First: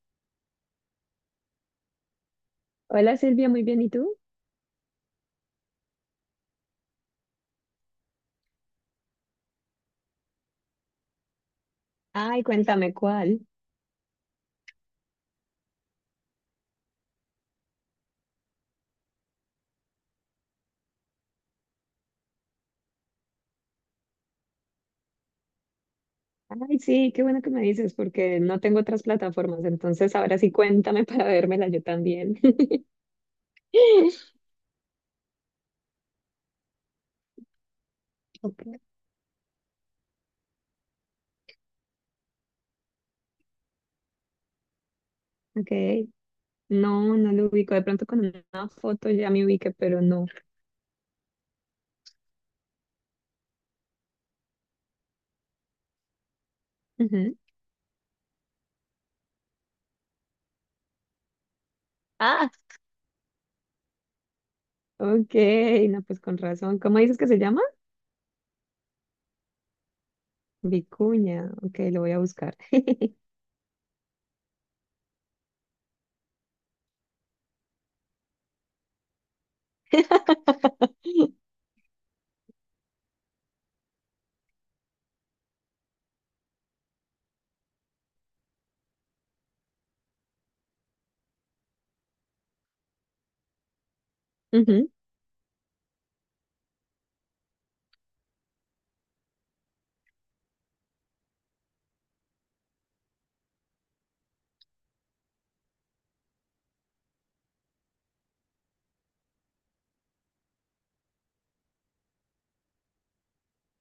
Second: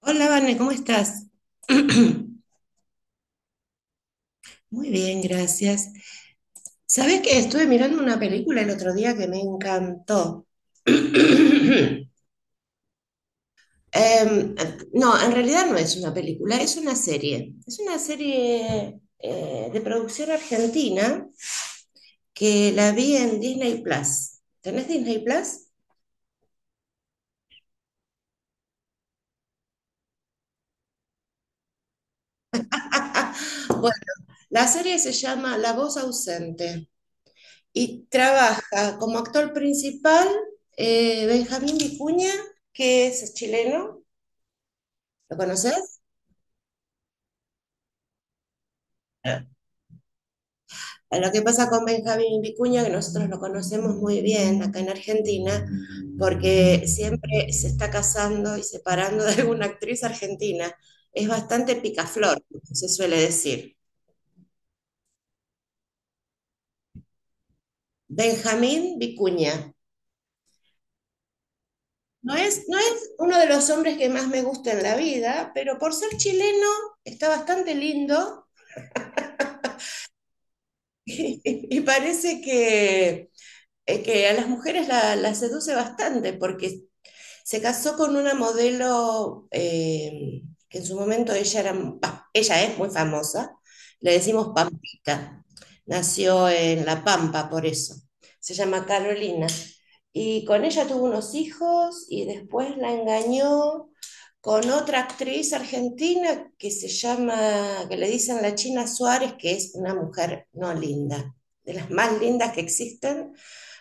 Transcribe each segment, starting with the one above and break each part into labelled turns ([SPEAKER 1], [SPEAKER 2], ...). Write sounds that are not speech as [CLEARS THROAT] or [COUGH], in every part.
[SPEAKER 1] Hola, Vane, ¿cómo estás? [CLEARS THROAT]
[SPEAKER 2] Hola Silvia, muy bien, ¿y tú?
[SPEAKER 1] Muy bien, gracias. ¿Sabes que estuve mirando una película el otro día que me encantó? [CLEARS THROAT]
[SPEAKER 2] Ay, cuéntame cuál.
[SPEAKER 1] Em, no, en realidad no es una película, es una serie. Es una serie de producción argentina que la vi en Disney Plus. ¿Tenés Disney Plus?
[SPEAKER 2] Ay, sí, qué bueno que me dices, porque no tengo otras plataformas, entonces ahora sí cuéntame [LAUGHS] para vérmela yo también.
[SPEAKER 1] [LAUGHS] Bueno,
[SPEAKER 2] [LAUGHS]
[SPEAKER 1] la serie se llama La voz ausente. Y
[SPEAKER 2] Ok,
[SPEAKER 1] trabaja como actor principal Benjamín Vicuña, que es chileno, ¿lo conoces?
[SPEAKER 2] ok. No, no lo ubico. De pronto con una foto ya me
[SPEAKER 1] Eh,
[SPEAKER 2] ubiqué, pero no.
[SPEAKER 1] Lo que pasa con Benjamín Vicuña, que nosotros lo conocemos muy bien acá en Argentina, porque
[SPEAKER 2] Ujú.
[SPEAKER 1] siempre se está casando y separando de alguna actriz argentina. Es bastante picaflor,
[SPEAKER 2] Ah,
[SPEAKER 1] se suele decir.
[SPEAKER 2] ok, no, pues con razón. ¿Cómo dices que se llama?
[SPEAKER 1] Benjamín Vicuña.
[SPEAKER 2] Vicuña. Ok, lo voy a
[SPEAKER 1] No
[SPEAKER 2] buscar.
[SPEAKER 1] es, no es
[SPEAKER 2] [LAUGHS]
[SPEAKER 1] uno de los hombres que más me gusta en la vida, pero por ser chileno está bastante lindo. [LAUGHS] Y parece que a las mujeres la seduce bastante porque se casó con una modelo, que en su momento ella, era, bah, ella es muy famosa, le decimos
[SPEAKER 2] Ujú.
[SPEAKER 1] Pampita. Nació en La Pampa, por eso. Se llama Carolina. Y con ella tuvo unos hijos y después la engañó con otra actriz argentina que se llama, que le dicen la China Suárez, que es una mujer no linda, de las más lindas que existen.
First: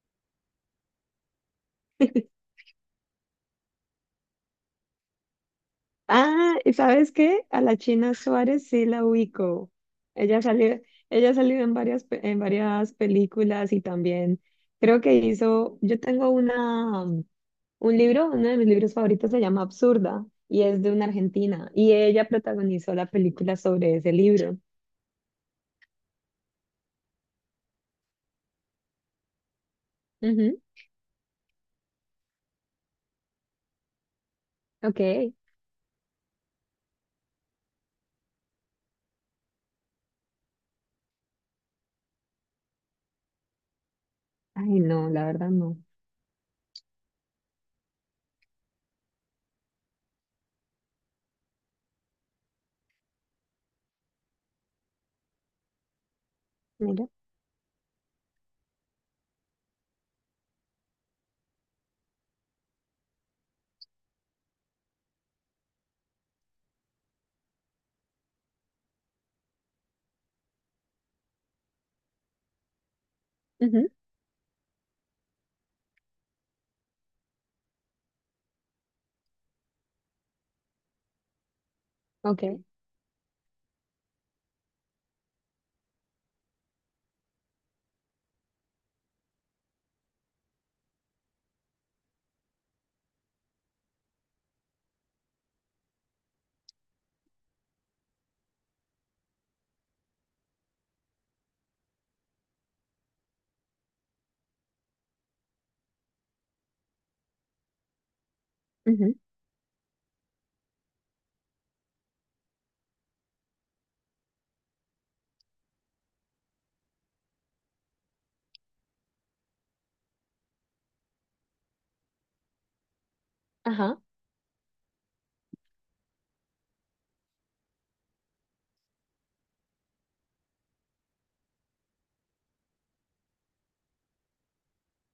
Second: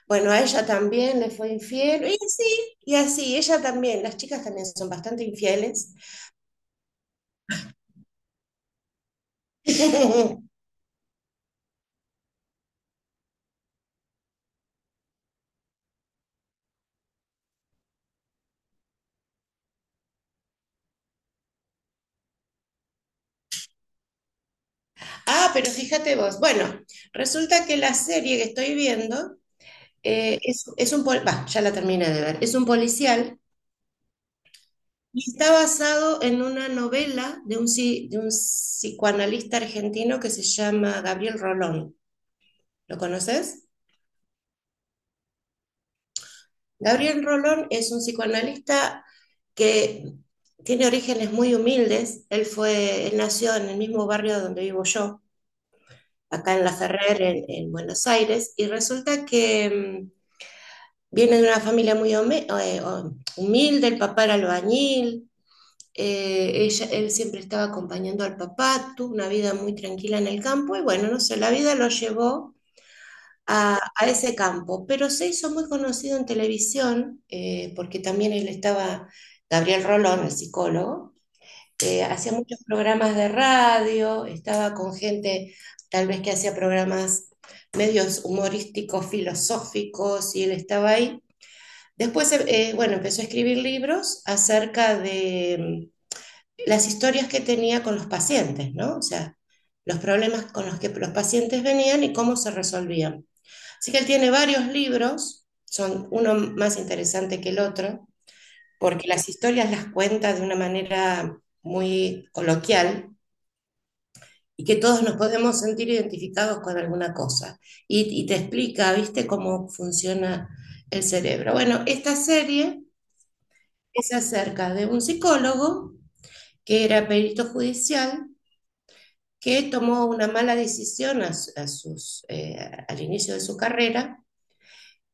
[SPEAKER 1] Bueno, a ella también le fue infiel. Y así, ella también, las chicas también son bastante infieles.
[SPEAKER 2] Ah, ¿y sabes qué? A la China Suárez sí la ubico.
[SPEAKER 1] [LAUGHS]
[SPEAKER 2] Ella salió, ella ha salido en varias, en varias películas y también creo que hizo, un libro, uno de mis libros favoritos se llama Absurda y es de una argentina y ella protagonizó la película sobre ese libro.
[SPEAKER 1] Ah, pero fíjate vos. Bueno, resulta que la serie que estoy viendo,
[SPEAKER 2] Ujú,
[SPEAKER 1] es, bah, ya la terminé de ver, es un policial y
[SPEAKER 2] ok.
[SPEAKER 1] está basado en una novela de de un psicoanalista argentino que se llama Gabriel Rolón. ¿Lo conoces?
[SPEAKER 2] Ay, no, la verdad no.
[SPEAKER 1] Gabriel Rolón es un psicoanalista que tiene orígenes muy humildes. Él fue, él nació en el mismo barrio donde vivo yo, acá en La
[SPEAKER 2] Mira.
[SPEAKER 1] Ferrer, en Buenos Aires, y resulta que viene de una familia muy humilde. El papá era albañil. Él siempre estaba acompañando al papá, tuvo una vida muy tranquila en el campo, y bueno, no sé, la vida lo llevó
[SPEAKER 2] Ujú,
[SPEAKER 1] a ese campo, pero se hizo muy conocido en televisión, porque también él estaba, Gabriel Rolón, el psicólogo, hacía muchos
[SPEAKER 2] ok.
[SPEAKER 1] programas de radio, estaba con gente tal vez que hacía programas medios humorísticos, filosóficos, y él estaba ahí. Después, bueno, empezó a escribir libros acerca de, las historias que tenía con los pacientes, ¿no? O sea, los problemas con los que los pacientes venían y cómo se resolvían. Así que él tiene varios libros, son uno más interesante que el otro, porque
[SPEAKER 2] Ujú.
[SPEAKER 1] las historias las cuenta de una manera muy coloquial, y que todos nos podemos sentir identificados con alguna cosa. Y te explica, ¿viste?, cómo funciona el cerebro. Bueno, esta serie
[SPEAKER 2] Ajá.
[SPEAKER 1] es acerca de un psicólogo que era perito judicial, que tomó una mala decisión a sus, eh, al inicio de su carrera,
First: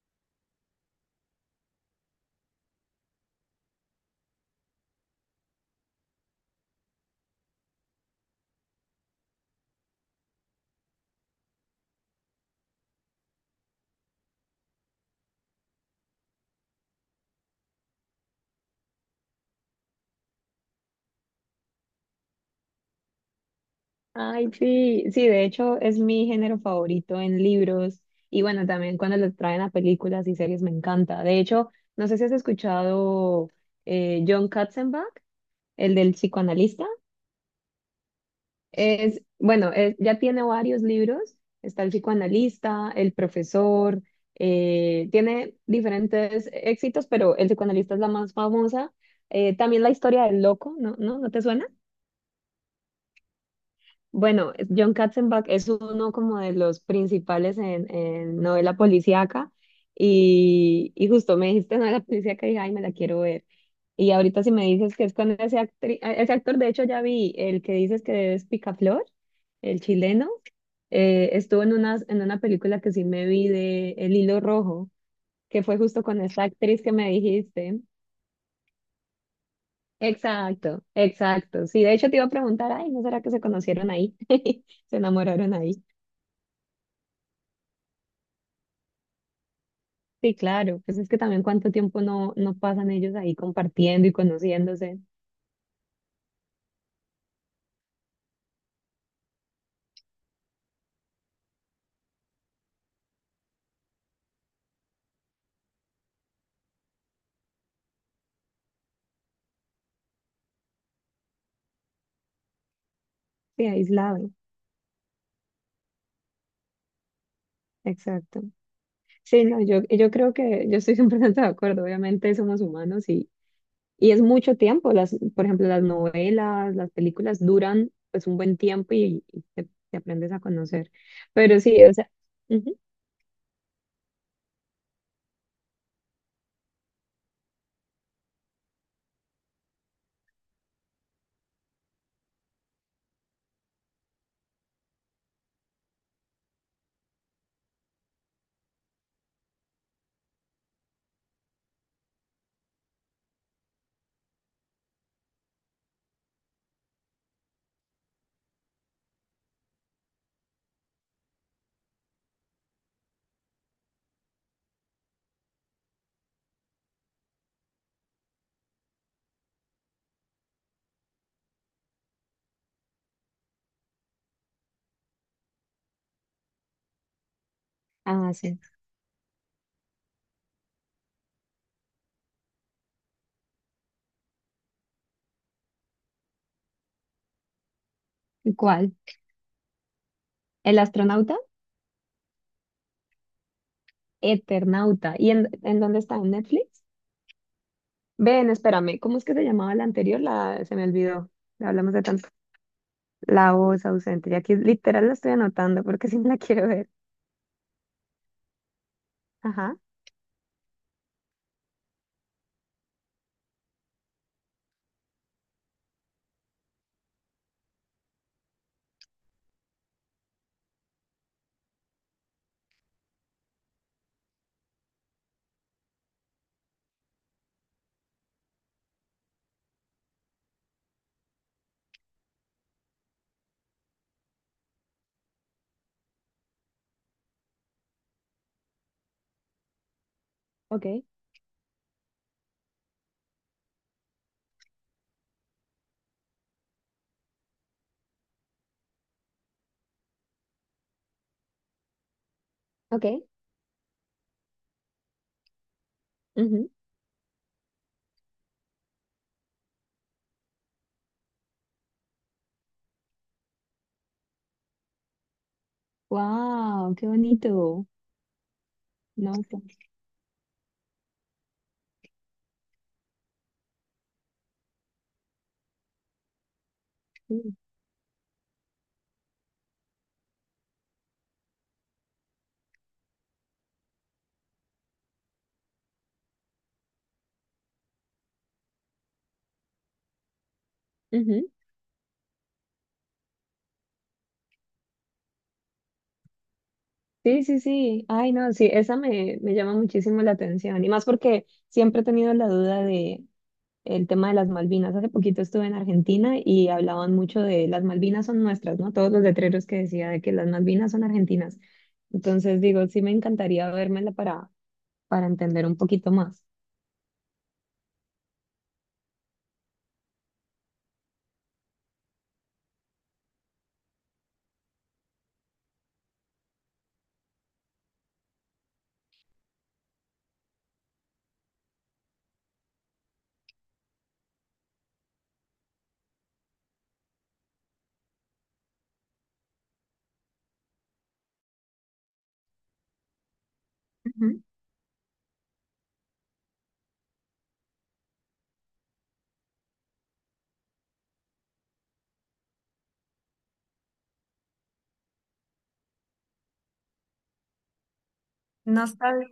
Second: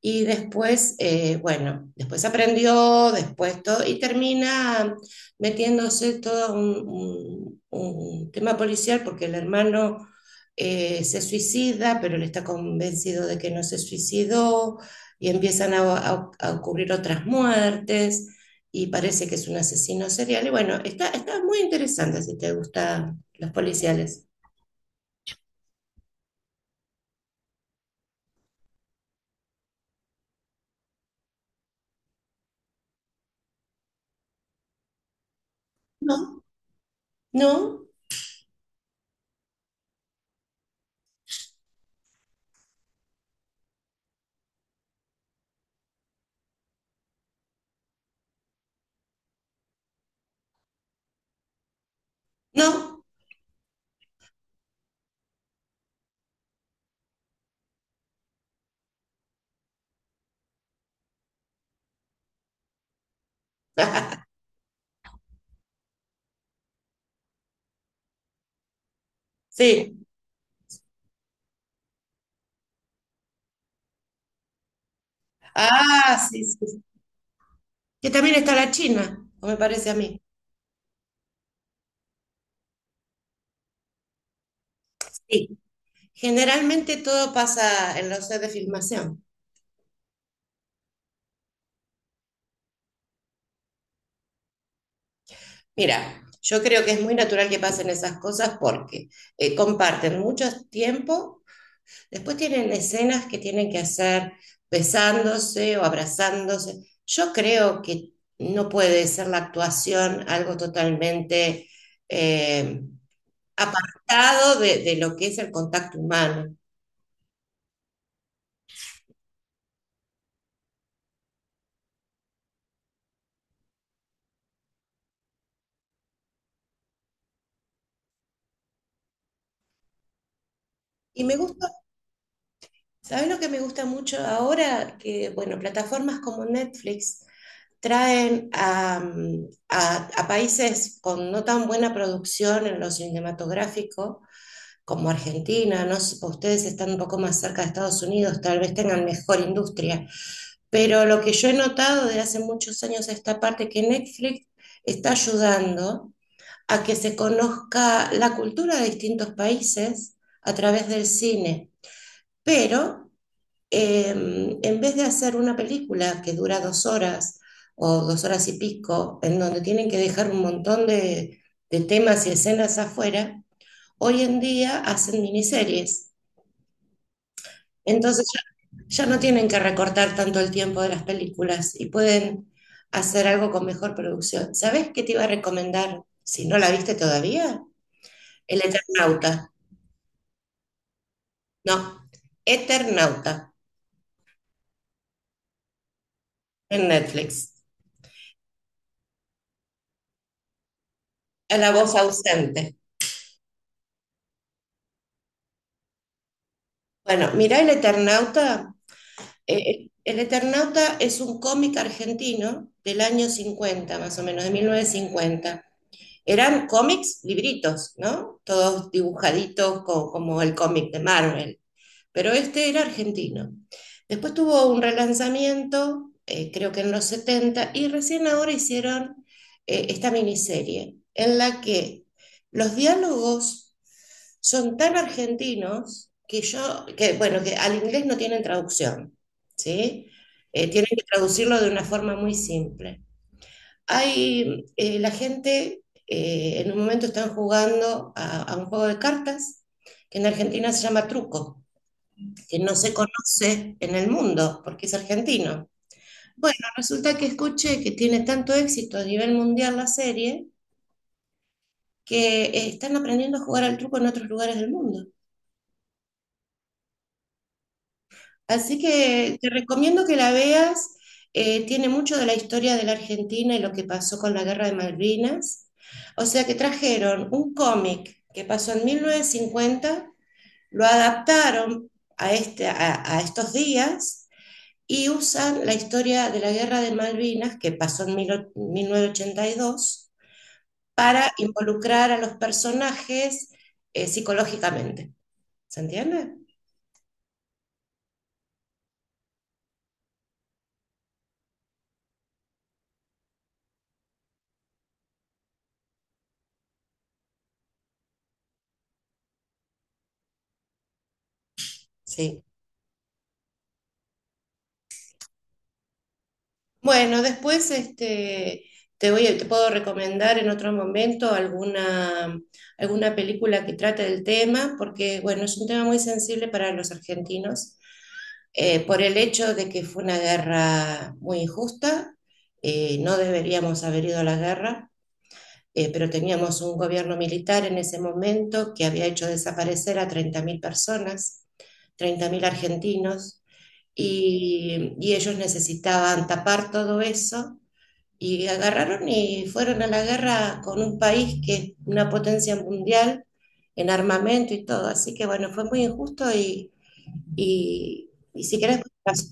[SPEAKER 1] y después, bueno, después aprendió, después todo, y termina metiéndose todo un tema policial porque el hermano, se suicida, pero él está convencido de que no se suicidó, y empiezan a ocurrir otras muertes, y parece que es un asesino serial. Y bueno, está, está muy interesante si te gustan los policiales.
[SPEAKER 2] Ay, sí, sí, de hecho es mi género favorito en libros y bueno, también cuando lo traen a películas y series me encanta. De hecho, no sé si has escuchado John Katzenbach, el del
[SPEAKER 1] No,
[SPEAKER 2] psicoanalista.
[SPEAKER 1] no,
[SPEAKER 2] Es, bueno, ya tiene varios libros. Está el psicoanalista, el profesor, tiene diferentes éxitos, pero el psicoanalista es la más famosa. También la historia del loco, ¿no? ¿No? ¿No te suena?
[SPEAKER 1] no.
[SPEAKER 2] Bueno, John Katzenbach es uno como de los principales en novela policíaca y justo me dijiste novela policíaca y dije, ay, me la quiero ver. Y
[SPEAKER 1] [LAUGHS]
[SPEAKER 2] ahorita si me dices que es con ese, ese actor, de hecho ya vi el que dices que es Picaflor, el
[SPEAKER 1] Sí.
[SPEAKER 2] chileno, estuvo en una película que sí me vi de El Hilo Rojo, que fue justo
[SPEAKER 1] Ah,
[SPEAKER 2] con esa
[SPEAKER 1] sí, sí,
[SPEAKER 2] actriz que me dijiste.
[SPEAKER 1] que también está la China, o me parece a mí.
[SPEAKER 2] Exacto, exacto. Sí, de hecho te iba a preguntar, ay, ¿no será que se conocieron ahí? [LAUGHS] Se enamoraron
[SPEAKER 1] Sí,
[SPEAKER 2] ahí.
[SPEAKER 1] generalmente todo pasa en los sets de filmación.
[SPEAKER 2] Sí, claro, pues es que también cuánto tiempo no, no pasan ellos ahí compartiendo y conociéndose,
[SPEAKER 1] Mira, yo creo que es muy natural que pasen esas cosas porque comparten mucho tiempo, después tienen escenas que tienen que hacer besándose o abrazándose. Yo creo que no puede ser la actuación algo totalmente eh,
[SPEAKER 2] sí, aislado,
[SPEAKER 1] apartado de lo que es el contacto humano.
[SPEAKER 2] exacto. Sí, no, yo creo que yo estoy [LAUGHS] 100% de acuerdo, obviamente somos humanos y es mucho tiempo, las, por ejemplo, las novelas, las películas duran pues un buen tiempo y te aprendes a conocer,
[SPEAKER 1] Y me
[SPEAKER 2] pero
[SPEAKER 1] gusta.
[SPEAKER 2] sí, o sea, ujú.
[SPEAKER 1] ¿Sabes lo que me gusta mucho ahora? Que, bueno, plataformas como Netflix traen a países con no tan buena producción en lo cinematográfico como Argentina, no sé, ustedes están un poco más cerca de Estados Unidos, tal vez tengan mejor industria, pero lo que yo he notado de hace muchos años a esta parte, que Netflix está ayudando a que se conozca la cultura de distintos países a través del cine, pero, en vez de hacer una película que dura dos horas o dos horas y pico, en donde tienen que dejar un montón de temas y escenas afuera, hoy en día hacen miniseries. Entonces
[SPEAKER 2] Ah, sí,
[SPEAKER 1] ya, ya no tienen que recortar tanto el tiempo de las películas y pueden hacer algo con mejor producción. ¿Sabes qué te iba a recomendar? Si no la viste todavía, El
[SPEAKER 2] ¿cuál?
[SPEAKER 1] Eternauta.
[SPEAKER 2] ¿El astronauta?
[SPEAKER 1] No, Eternauta
[SPEAKER 2] Eternauta, ¿y en dónde está? ¿En Netflix?
[SPEAKER 1] en Netflix.
[SPEAKER 2] Ven, espérame, ¿cómo es que se llamaba la anterior? La, se me olvidó.
[SPEAKER 1] A la voz
[SPEAKER 2] Hablamos de tantas.
[SPEAKER 1] ausente.
[SPEAKER 2] La voz ausente. Y aquí literal la estoy anotando porque sí me la quiero ver.
[SPEAKER 1] Bueno, mirá El Eternauta.
[SPEAKER 2] Ajá.
[SPEAKER 1] El Eternauta es un cómic argentino del año 50 más o menos, de 1950. Eran cómics, libritos, ¿no? Todos dibujaditos, como el cómic de Marvel, pero este era argentino. Después tuvo un relanzamiento, creo que en los setenta, y recién ahora hicieron esta miniserie, en la que los diálogos son tan argentinos que yo, que bueno, que al inglés no tienen traducción, ¿sí?
[SPEAKER 2] Ok,
[SPEAKER 1] Tienen que traducirlo de una forma muy simple. Hay, la gente, en un momento están jugando a un juego de cartas, que en Argentina se llama truco, que no se
[SPEAKER 2] ok.
[SPEAKER 1] conoce en el mundo, porque es argentino. Bueno,
[SPEAKER 2] Ujú.
[SPEAKER 1] resulta que escuché que tiene tanto éxito a nivel mundial la serie, que están aprendiendo a jugar al truco en otros lugares del mundo.
[SPEAKER 2] Wow, qué bonito.
[SPEAKER 1] Así
[SPEAKER 2] No,
[SPEAKER 1] que te
[SPEAKER 2] pues
[SPEAKER 1] recomiendo que la veas. Tiene mucho de la historia de la Argentina y lo que pasó con la Guerra de Malvinas. O sea que trajeron
[SPEAKER 2] sí.
[SPEAKER 1] un cómic que pasó en 1950, lo adaptaron a, este, a estos días, y usan la historia de la Guerra de Malvinas, que pasó en mil novecientos ochenta y dos, para
[SPEAKER 2] Ujú.
[SPEAKER 1] involucrar a los personajes psicológicamente. ¿Se entiende?
[SPEAKER 2] Sí, sí, sí. Ay, no, sí, esa me, me llama muchísimo la atención. Y más porque siempre he tenido la duda de el tema de las Malvinas. Hace poquito estuve en Argentina y hablaban mucho de las Malvinas son nuestras, ¿no? Todos los letreros que decía de que las Malvinas son argentinas.
[SPEAKER 1] Sí.
[SPEAKER 2] Entonces digo, sí me encantaría vérmela para entender un poquito más.
[SPEAKER 1] Bueno, después este, te puedo recomendar en otro momento alguna, alguna película que trate del tema, porque bueno, es un tema muy sensible para los argentinos, por el hecho de que fue una guerra muy injusta, no deberíamos haber ido a la guerra, pero teníamos un gobierno militar en ese momento que había hecho desaparecer a 30.000 personas, 30.000 argentinos, y ellos necesitaban tapar todo eso y agarraron y fueron a la guerra con un país que es una potencia mundial en armamento y todo. Así que bueno, fue muy injusto y si querés,
[SPEAKER 2] No sabía,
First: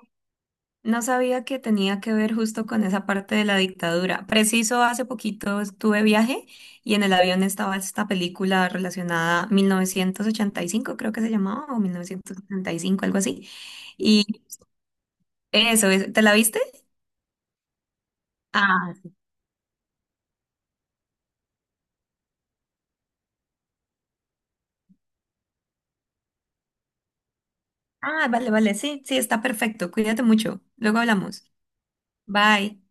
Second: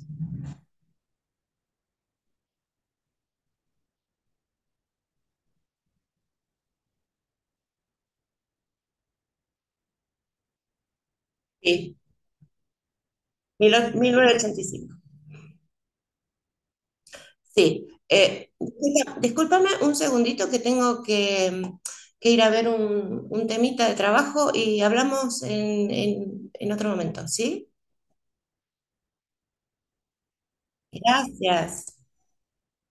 [SPEAKER 2] no sabía que tenía que ver justo con esa parte de la dictadura. Preciso, hace poquito estuve viaje y en el avión estaba esta película relacionada 1985, creo que se llamaba, o
[SPEAKER 1] sí,
[SPEAKER 2] 1975, algo así. Y
[SPEAKER 1] 1985.
[SPEAKER 2] eso, es- ¿te la viste?
[SPEAKER 1] Sí,
[SPEAKER 2] Ah,
[SPEAKER 1] discúlpame un segundito que tengo que ir a ver un temita de trabajo, y hablamos en otro momento, ¿sí?
[SPEAKER 2] ah, vale, vale, sí, sí, está perfecto. Cuídate mucho. Luego hablamos.
[SPEAKER 1] Gracias.
[SPEAKER 2] Bye.